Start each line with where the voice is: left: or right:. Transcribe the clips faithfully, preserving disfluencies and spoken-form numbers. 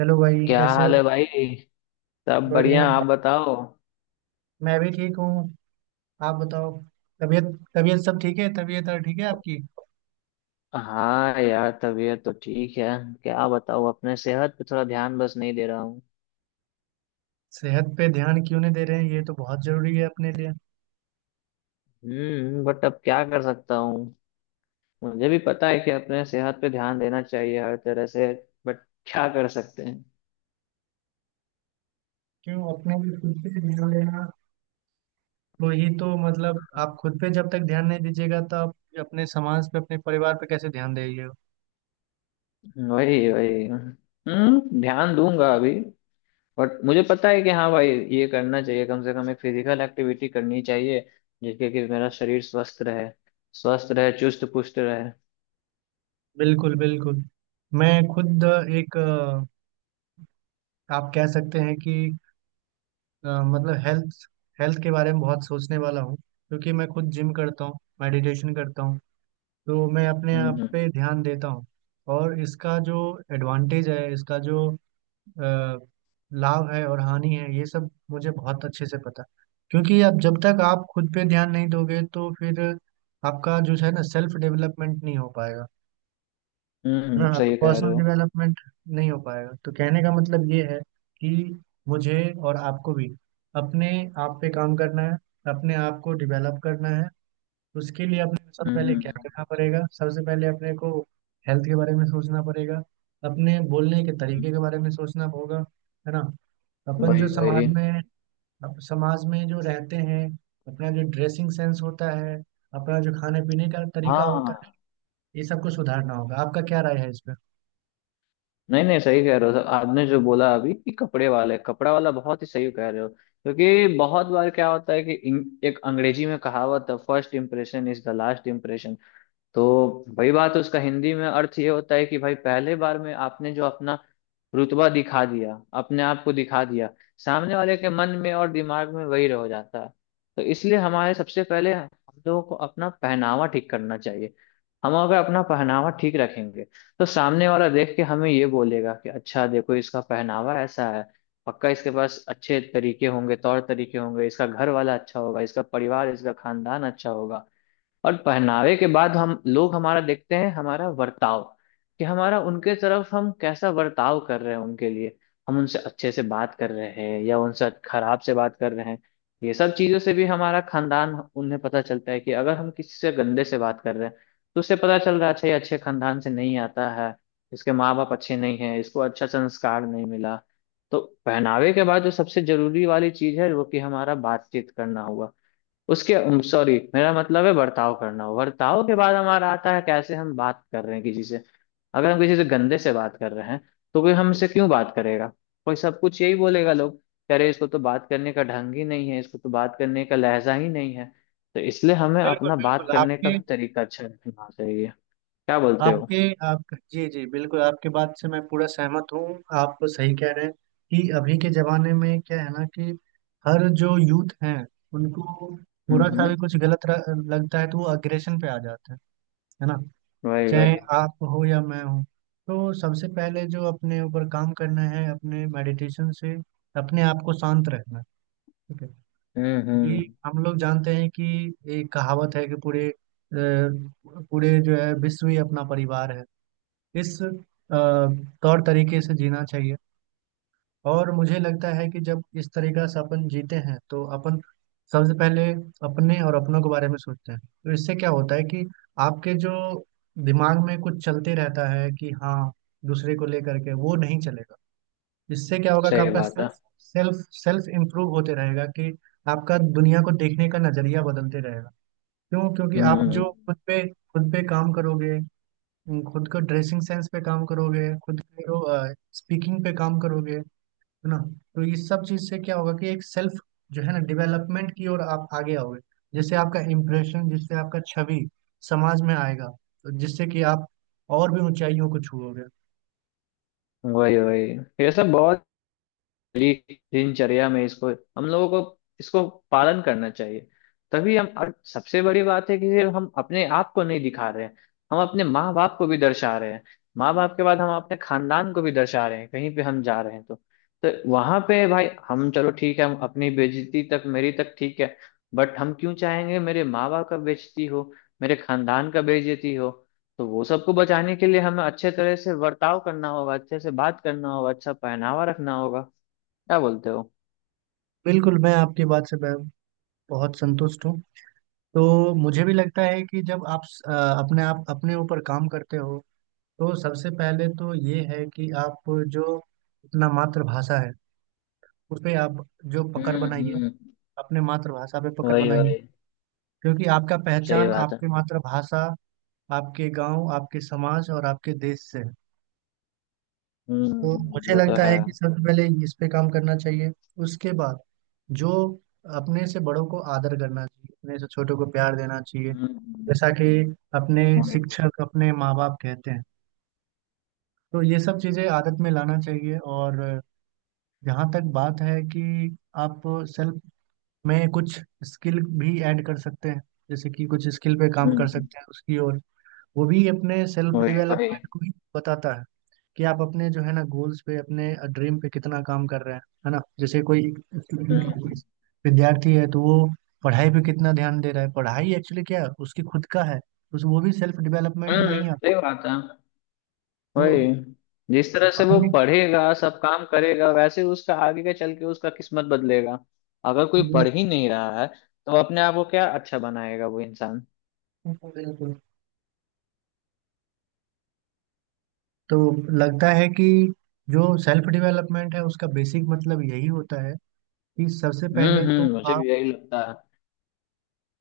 right: Hello भाई
left: क्या
right: कैसे हो।
left: हाल है भाई। सब
right: बढ़िया,
left: बढ़िया। आप बताओ।
right: मैं भी ठीक हूँ। आप बताओ, तबीयत, तबीयत सब ठीक है? तबीयत और ठीक है आपकी?
left: हाँ यार, तबीयत तो ठीक है। क्या बताऊँ, अपने सेहत पे थोड़ा ध्यान बस नहीं दे रहा हूँ।
right: सेहत पे ध्यान क्यों नहीं दे रहे हैं? ये तो बहुत जरूरी है अपने लिए।
left: हम्म बट अब क्या कर सकता हूँ। मुझे भी पता है कि अपने सेहत पे ध्यान देना चाहिए हर तरह से। बट क्या कर सकते हैं।
right: क्यों अपने लिए खुद पे ध्यान देना तो ही तो, मतलब आप खुद पे जब तक ध्यान नहीं दीजिएगा तो आप अपने समाज पे अपने परिवार पे कैसे ध्यान देंगे?
left: वही वही, हम्म ध्यान दूंगा अभी। बट मुझे पता है कि हाँ भाई, ये करना चाहिए, कम से कम एक फिजिकल एक्टिविटी करनी चाहिए, जिससे कि मेरा शरीर स्वस्थ रहे, स्वस्थ रहे, चुस्त पुस्त रहे।
right: बिल्कुल बिल्कुल। मैं खुद एक अ, आप कह सकते हैं कि अ, मतलब हेल्थ, हेल्थ के बारे में बहुत सोचने वाला हूँ, क्योंकि मैं खुद जिम करता हूँ, मेडिटेशन करता हूँ। तो मैं अपने
left: हम्म
right: आप
left: हम्म।
right: पे ध्यान देता हूँ। और इसका जो एडवांटेज है, इसका जो अ, लाभ है और हानि है, ये सब मुझे बहुत अच्छे से पता है। क्योंकि अब जब तक आप खुद पे ध्यान नहीं दोगे तो फिर आपका जो है ना, सेल्फ डेवलपमेंट नहीं हो पाएगा। है ना,
left: हम्म
right: आपका
left: सही कह रहे
right: पर्सनल
left: हो।
right: डेवलपमेंट नहीं हो पाएगा। तो कहने का मतलब ये है कि मुझे और आपको भी अपने आप पे काम करना है, अपने आप को डेवलप करना है। उसके लिए अपने को सबसे
left: हम्म
right: पहले क्या
left: हम्म।
right: करना पड़ेगा? सबसे पहले अपने को हेल्थ के बारे में सोचना पड़ेगा, अपने बोलने के
left: हम्म।
right: तरीके के बारे में सोचना होगा। है ना, अपन जो
left: वही
right: समाज
left: वही।
right: में अप- समाज में जो रहते हैं, अपना जो ड्रेसिंग सेंस होता है, अपना जो खाने पीने का तरीका होता है,
left: हाँ।
right: ये सबको सुधारना होगा। आपका क्या राय है इस पर?
left: नहीं नहीं, सही कह रहे हो आपने जो बोला अभी कि कपड़े वाले कपड़ा वाला, बहुत ही सही कह रहे हो। क्योंकि बहुत बार क्या होता है कि इंग- एक अंग्रेजी में कहावत है, first impression is the last impression. तो वही बात है, उसका हिंदी में अर्थ ये होता है कि भाई, पहले बार में आपने जो अपना रुतबा दिखा दिया, अपने आप को दिखा दिया, सामने वाले के मन में और दिमाग में वही रह जाता है। तो इसलिए हमारे, सबसे पहले हम लोगों को अपना पहनावा ठीक करना चाहिए। हम अगर अपना पहनावा ठीक रखेंगे, तो सामने वाला देख के हमें ये बोलेगा कि अच्छा, देखो इसका पहनावा ऐसा है। पक्का इसके पास अच्छे तरीके होंगे, तौर तरीके होंगे, इसका घर वाला अच्छा होगा, इसका परिवार, इसका खानदान अच्छा होगा। और पहनावे के बाद हम लोग हमारा देखते हैं हमारा वर्ताव, कि हमारा उनके तरफ हम कैसा वर्ताव कर रहे हैं उनके लिए। हम उनसे अच्छे से बात कर रहे हैं या उनसे खराब से बात कर रहे हैं। ये सब चीजों से भी हमारा खानदान उन्हें पता चलता है कि अगर हम किसी से गंदे से बात कर रहे हैं, तो उससे पता चल रहा है, अच्छा, ये अच्छे खानदान से नहीं आता है। इसके माँ बाप अच्छे नहीं हैं, इसको अच्छा संस्कार नहीं मिला। तो पहनावे के बाद जो सबसे जरूरी वाली चीज है वो कि हमारा बातचीत करना हुआ, उसके, सॉरी मेरा मतलब है बर्ताव करना। बर्ताव के बाद हमारा आता है, कैसे हम बात कर रहे हैं किसी से। अगर हम किसी से गंदे से बात कर रहे हैं, तो कोई हमसे क्यों बात करेगा। कोई सब कुछ यही बोलेगा लोग कि अरे, इसको तो बात करने का ढंग ही नहीं है, इसको तो बात करने का लहजा ही नहीं है। तो इसलिए हमें
right: बिल्कुल
left: अपना बात
right: बिल्कुल।
left: करने का
right: आपके
left: भी तरीका अच्छा रखना चाहिए। क्या बोलते हो।
right: आपके आप जी जी, बिल्कुल आपके बात से मैं पूरा सहमत हूँ। आप सही कह रहे हैं कि अभी के जमाने में क्या है ना कि हर जो यूथ हैं उनको थोड़ा
left: हम्म
right: सा
left: हम्म।
right: भी कुछ गलत र- लगता है तो वो अग्रेशन पे आ जाते हैं। है ना,
left: वही
right: चाहे
left: वही।
right: आप हो या मैं हूँ। तो सबसे पहले जो अपने ऊपर काम करना है अपने मेडिटेशन से अपने आप को शांत रखना। ठीक है
left: हम्म हम्म।
right: कि हम लोग जानते हैं कि एक कहावत है कि पूरे अ, पूरे जो है विश्व ही अपना परिवार है। इस अ, तौर तरीके से जीना चाहिए। और मुझे लगता है कि जब इस तरीका से अपन जीते हैं तो अपन सबसे पहले अपने और अपनों के बारे में सोचते हैं, तो इससे क्या होता है कि आपके जो दिमाग में कुछ चलते रहता है कि हाँ, दूसरे को लेकर के वो नहीं चलेगा। इससे क्या होगा कि
left: सही
right: आपका
left: बात है।
right: सेल्फ सेल्फ सेल्फ इम्प्रूव होते रहेगा, कि आपका दुनिया को देखने का नजरिया बदलते रहेगा। क्यों? क्योंकि आप
left: हम्म।
right: जो खुद पे खुद पे काम करोगे, तुम खुद को ड्रेसिंग सेंस पे काम करोगे, खुद को स्पीकिंग पे काम करोगे, है ना? तो इस सब चीज से क्या होगा कि एक सेल्फ जो है ना, डेवलपमेंट की ओर आप आगे आओगे। जैसे आपका इम्प्रेशन, जिससे आपका छवि समाज में आएगा, तो जिससे कि आप और भी ऊंचाइयों को छुओगे।
left: वही वही। ये सब बहुत डेली दिनचर्या में इसको, हम लोगों को इसको पालन करना चाहिए। तभी हम, और सबसे बड़ी बात है कि सिर्फ हम अपने आप को नहीं दिखा रहे हैं, हम अपने माँ बाप को भी दर्शा रहे हैं। माँ बाप के बाद हम अपने खानदान को भी दर्शा रहे हैं। कहीं पे हम जा रहे हैं तो तो वहां पे भाई हम, चलो ठीक है, हम अपनी बेइज्जती तक, मेरी तक ठीक है। बट हम क्यों चाहेंगे मेरे माँ बाप का बेइज्जती हो, मेरे खानदान का बेइज्जती हो। तो वो सबको बचाने के लिए हमें अच्छे तरह से बर्ताव करना होगा, अच्छे से बात करना होगा, अच्छा पहनावा रखना होगा। क्या बोलते हो।
right: बिल्कुल, मैं आपकी बात से बह- बहुत संतुष्ट हूँ। तो मुझे भी लगता है कि जब आप अ, अपने आप अपने ऊपर काम करते हो, तो सबसे पहले तो ये है कि आप जो अपना मातृभाषा है उसपे आप जो पकड़
left: हम्म
right: बनाइए,
left: हम्म।
right: अपने मातृभाषा पे पकड़
left: वही
right: बनाइए।
left: वही।
right: क्योंकि आपका
left: सही
right: पहचान
left: बात है।
right: आपकी मातृभाषा, आपके गांव, आपके समाज और आपके देश से है।
left: हम्म
right: तो
left: हम्म,
right: मुझे
left: वो तो
right: लगता
left: है।
right: है कि सबसे पहले इस पे काम करना चाहिए। उसके बाद जो अपने से बड़ों को आदर करना चाहिए, अपने से छोटों को प्यार देना चाहिए,
left: हम्म हम्म।
right: जैसा कि अपने
left: वही। हम्म।
right: शिक्षक, अपने माँ बाप कहते हैं। तो ये सब चीज़ें आदत में लाना चाहिए। और जहाँ तक बात है कि आप सेल्फ में कुछ स्किल भी ऐड कर सकते हैं, जैसे कि कुछ स्किल पे काम कर
left: हम्म।
right: सकते हैं उसकी ओर, वो भी अपने सेल्फ
left: वही वही।
right: डेवलपमेंट को ही बताता है कि आप अपने जो है ना, गोल्स पे, अपने ड्रीम पे कितना काम कर रहे हैं। है ना, जैसे कोई
left: हम्म
right: स्टूडेंट,
left: हम्म।
right: विद्यार्थी है, तो वो पढ़ाई पे कितना ध्यान दे रहा है, पढ़ाई एक्चुअली क्या है, उसकी खुद का है, उस वो भी सेल्फ डेवलपमेंट में
left: हम्म।
right: ही आता
left: सही
right: है।
left: बात है। वही।
right: तो
left: जिस तरह से वो
right: कहानी,
left: पढ़ेगा सब काम करेगा, वैसे उसका आगे के चल के उसका किस्मत बदलेगा। अगर कोई पढ़ ही नहीं रहा है, तो अपने आप को क्या अच्छा बनाएगा वो इंसान।
right: तो लगता है कि जो सेल्फ डेवलपमेंट है उसका बेसिक मतलब यही होता है कि सबसे
left: हम्म
right: पहले तो
left: हम्म, मुझे भी
right: आप,
left: यही लगता है।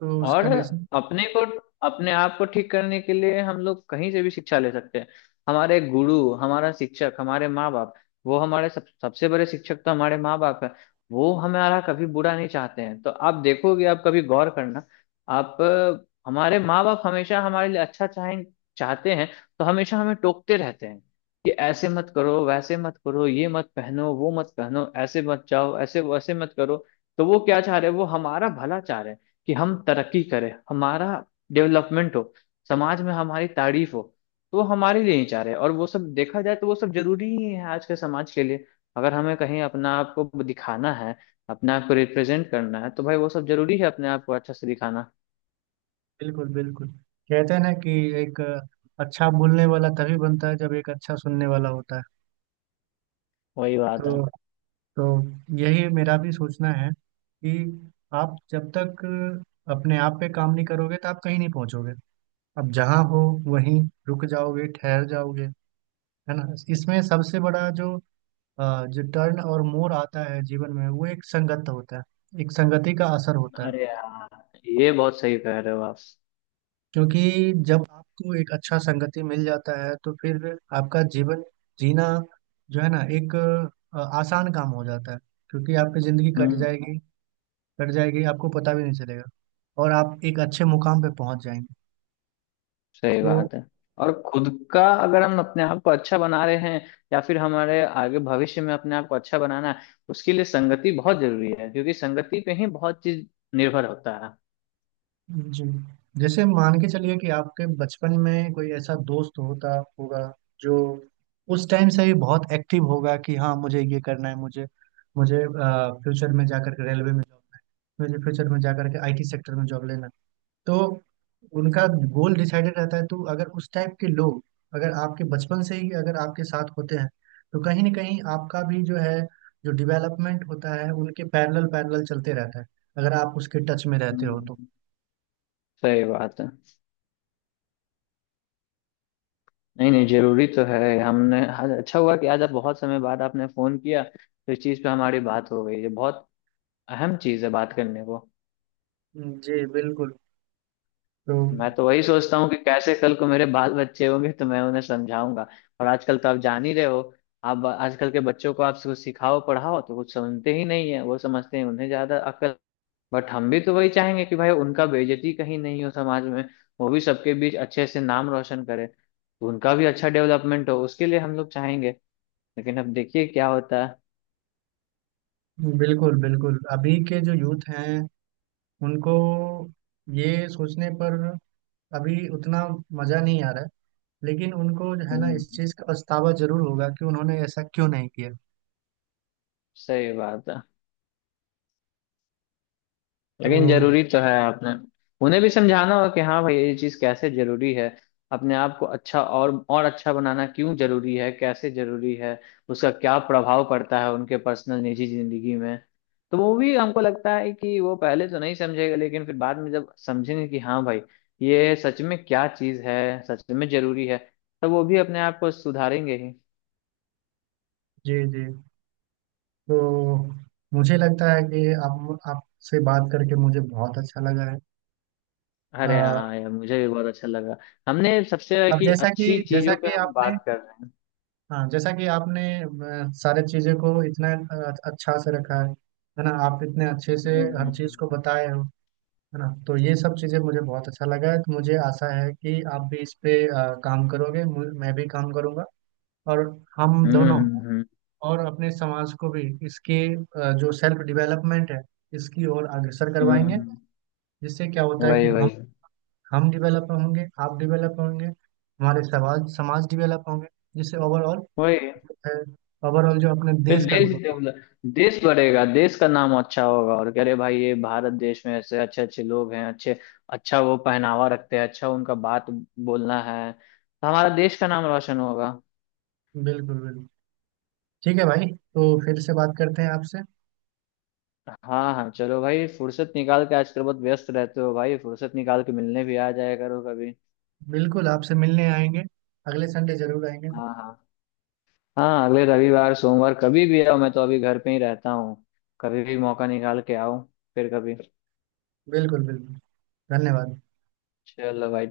right: तो
left: और
right: उसका बेसिक,
left: अपने को अपने आप को ठीक करने के लिए हम लोग कहीं से भी शिक्षा ले सकते हैं। हमारे गुरु, हमारा शिक्षक, हमारे माँ बाप, वो हमारे सब, सबसे बड़े शिक्षक तो हमारे माँ बाप है। वो हमारा कभी बुरा नहीं चाहते हैं, तो आप देखोगे, आप कभी गौर करना। आप अ, हमारे माँ बाप हमेशा हमारे लिए अच्छा चाहें चाहते हैं, तो हमेशा हमें टोकते रहते हैं कि ऐसे मत करो, वैसे मत करो, ये मत पहनो, वो मत पहनो, ऐसे मत जाओ, ऐसे वैसे मत करो। तो वो क्या चाह रहे हैं, वो हमारा भला चाह रहे हैं, कि हम तरक्की करें, हमारा डेवलपमेंट हो, समाज में हमारी तारीफ हो। तो वो हमारे लिए ही चाह रहे हैं, और वो सब देखा जाए तो वो सब जरूरी ही है आज के समाज के लिए। अगर हमें कहीं अपना आप को दिखाना है, अपने आप को रिप्रेजेंट करना है, तो भाई वो सब जरूरी है, अपने आप को अच्छा से दिखाना।
right: बिल्कुल बिल्कुल। कहते हैं ना कि एक अच्छा बोलने वाला तभी बनता है जब एक अच्छा सुनने वाला होता है।
left: वही बात है।
right: तो तो यही मेरा भी सोचना है कि आप जब तक अपने आप पे काम नहीं करोगे तो आप कहीं नहीं पहुंचोगे। अब जहां हो वहीं रुक जाओगे, ठहर जाओगे। है ना, इसमें सबसे बड़ा जो अ, जो टर्न और मोड़ आता है जीवन में, वो एक संगत होता है, एक संगति का असर होता है।
left: अरे यार, ये बहुत सही कह रहे हो आप।
right: क्योंकि जब आपको एक अच्छा संगति मिल जाता है तो फिर आपका जीवन जीना जो है ना, एक अ, आसान काम हो जाता है। क्योंकि आपकी जिंदगी कट
left: हम्म
right: जाएगी, कट जाएगी, आपको पता भी नहीं चलेगा, और आप एक अच्छे मुकाम पे पहुंच जाएंगे।
left: सही
right: तो
left: बात है। और खुद का, अगर हम अपने आप को अच्छा बना रहे हैं, या फिर हमारे आगे भविष्य में अपने आप को अच्छा बनाना है, उसके लिए संगति बहुत जरूरी है, क्योंकि संगति पे ही बहुत चीज निर्भर होता है।
right: जी, जैसे मान के चलिए कि आपके बचपन में कोई ऐसा दोस्त होता होगा जो उस टाइम से ही बहुत एक्टिव होगा कि हाँ, मुझे ये करना है, मुझे मुझे फ्यूचर में जाकर के रेलवे में जॉब, मुझे फ्यूचर में जाकर के आईटी सेक्टर में जॉब लेना है। तो उनका गोल डिसाइडेड रहता है। तो अगर उस टाइप के लोग, अगर आपके बचपन से ही अगर आपके साथ होते हैं, तो कहीं ना कहीं आपका भी जो है, जो डेवलपमेंट होता है, उनके पैरेलल पैरेलल चलते रहता है, अगर आप उसके टच में रहते हो तो।
left: हम्म। सही बात है। नहीं नहीं, जरूरी तो है। हमने आज अच्छा हुआ कि आज आप बहुत समय बाद आपने फोन किया, तो इस चीज पे हमारी बात हो गई, ये बहुत अहम चीज है बात करने को।
right: जी बिल्कुल। तो
left: मैं तो वही सोचता हूँ कि कैसे कल को मेरे बाल बच्चे होंगे तो मैं उन्हें समझाऊंगा। और आजकल तो आप जान ही रहे हो, आप आजकल के बच्चों को आप कुछ सिखाओ पढ़ाओ तो कुछ समझते ही नहीं है, वो समझते हैं उन्हें ज्यादा अकल। बट हम भी तो वही चाहेंगे कि भाई, उनका बेइज्जती कहीं नहीं हो समाज में, वो भी सबके बीच अच्छे से नाम रोशन करे, तो उनका भी अच्छा डेवलपमेंट हो, उसके लिए हम लोग चाहेंगे। लेकिन अब देखिए क्या होता है।
right: बिल्कुल बिल्कुल, अभी के जो यूथ हैं उनको ये सोचने पर अभी उतना मजा नहीं आ रहा है, लेकिन उनको जो है ना,
left: हम्म
right: इस चीज का पछतावा जरूर होगा कि उन्होंने ऐसा क्यों नहीं किया।
left: सही बात है।
right: तो
left: लेकिन जरूरी तो है, आपने उन्हें भी समझाना होगा कि हाँ भाई, ये चीज कैसे जरूरी है, अपने आप को अच्छा और और अच्छा बनाना क्यों जरूरी है, कैसे जरूरी है, उसका क्या प्रभाव पड़ता है उनके पर्सनल निजी जिंदगी में। तो वो भी, हमको लगता है कि वो पहले तो नहीं समझेगा, लेकिन फिर बाद में जब समझेंगे कि हाँ भाई, ये सच में क्या चीज है, सच में जरूरी है, तो वो भी अपने आप को सुधारेंगे ही।
right: जी जी, तो मुझे लगता है कि आप आपसे बात करके मुझे बहुत अच्छा लगा है। अ,
left: अरे हाँ यार, मुझे भी बहुत अच्छा लगा। हमने सबसे
right: अब
left: कि
right: जैसा कि
left: अच्छी
right: जैसा
left: चीजों पे
right: कि
left: हम
right: आपने,
left: बात कर रहे हैं।
right: हाँ, जैसा कि आपने अ, सारे चीज़ों को इतना अ, अच्छा से रखा है है ना, आप इतने अच्छे से
left: हम्म,
right: हर
left: हम्म,
right: चीज़ को
left: हम्म।
right: बताए हो, है ना, तो ये सब चीज़ें मुझे बहुत अच्छा लगा है। तो मुझे आशा है कि आप भी इस पे अ, काम करोगे, मु- मैं भी काम करूँगा, और हम
left: हम्म
right: दोनों,
left: हम्म।
right: और अपने समाज को भी इसके अ, जो सेल्फ डेवलपमेंट है इसकी ओर अग्रसर करवाएंगे।
left: हम्म।
right: जिससे क्या होता है कि
left: वही
right: हम
left: वही।
right: हम डेवलप होंगे, आप डेवलप होंगे, हमारे समाज समाज डेवलप होंगे। जिससे ओवरऑल
left: वही।
right: ओवरऑल जो अपने
left: फिर
right: देश का
left: देश
right: ग्रोथ हो।
left: डेवलप, देश बढ़ेगा, देश का नाम अच्छा होगा और कह रहे भाई ये भारत देश में ऐसे अच्छे अच्छे लोग हैं, अच्छे, अच्छा वो पहनावा रखते हैं, अच्छा उनका बात बोलना है, तो हमारा देश का नाम रोशन होगा।
right: बिल्कुल बिल्कुल। ठीक है भाई, तो फिर से बात करते हैं आपसे।
left: हाँ हाँ, चलो भाई, फुर्सत निकाल के, आजकल बहुत व्यस्त रहते हो भाई, फुर्सत निकाल के मिलने भी आ जाया करो कभी।
right: बिल्कुल, आपसे मिलने आएंगे, अगले संडे जरूर आएंगे।
left: हाँ हाँ। हाँ, अगले रविवार सोमवार कभी भी आओ, मैं तो अभी घर पे ही रहता हूँ, कभी भी मौका निकाल के आओ। फिर कभी।
right: बिल्कुल बिल्कुल, धन्यवाद।
left: चलो भाई।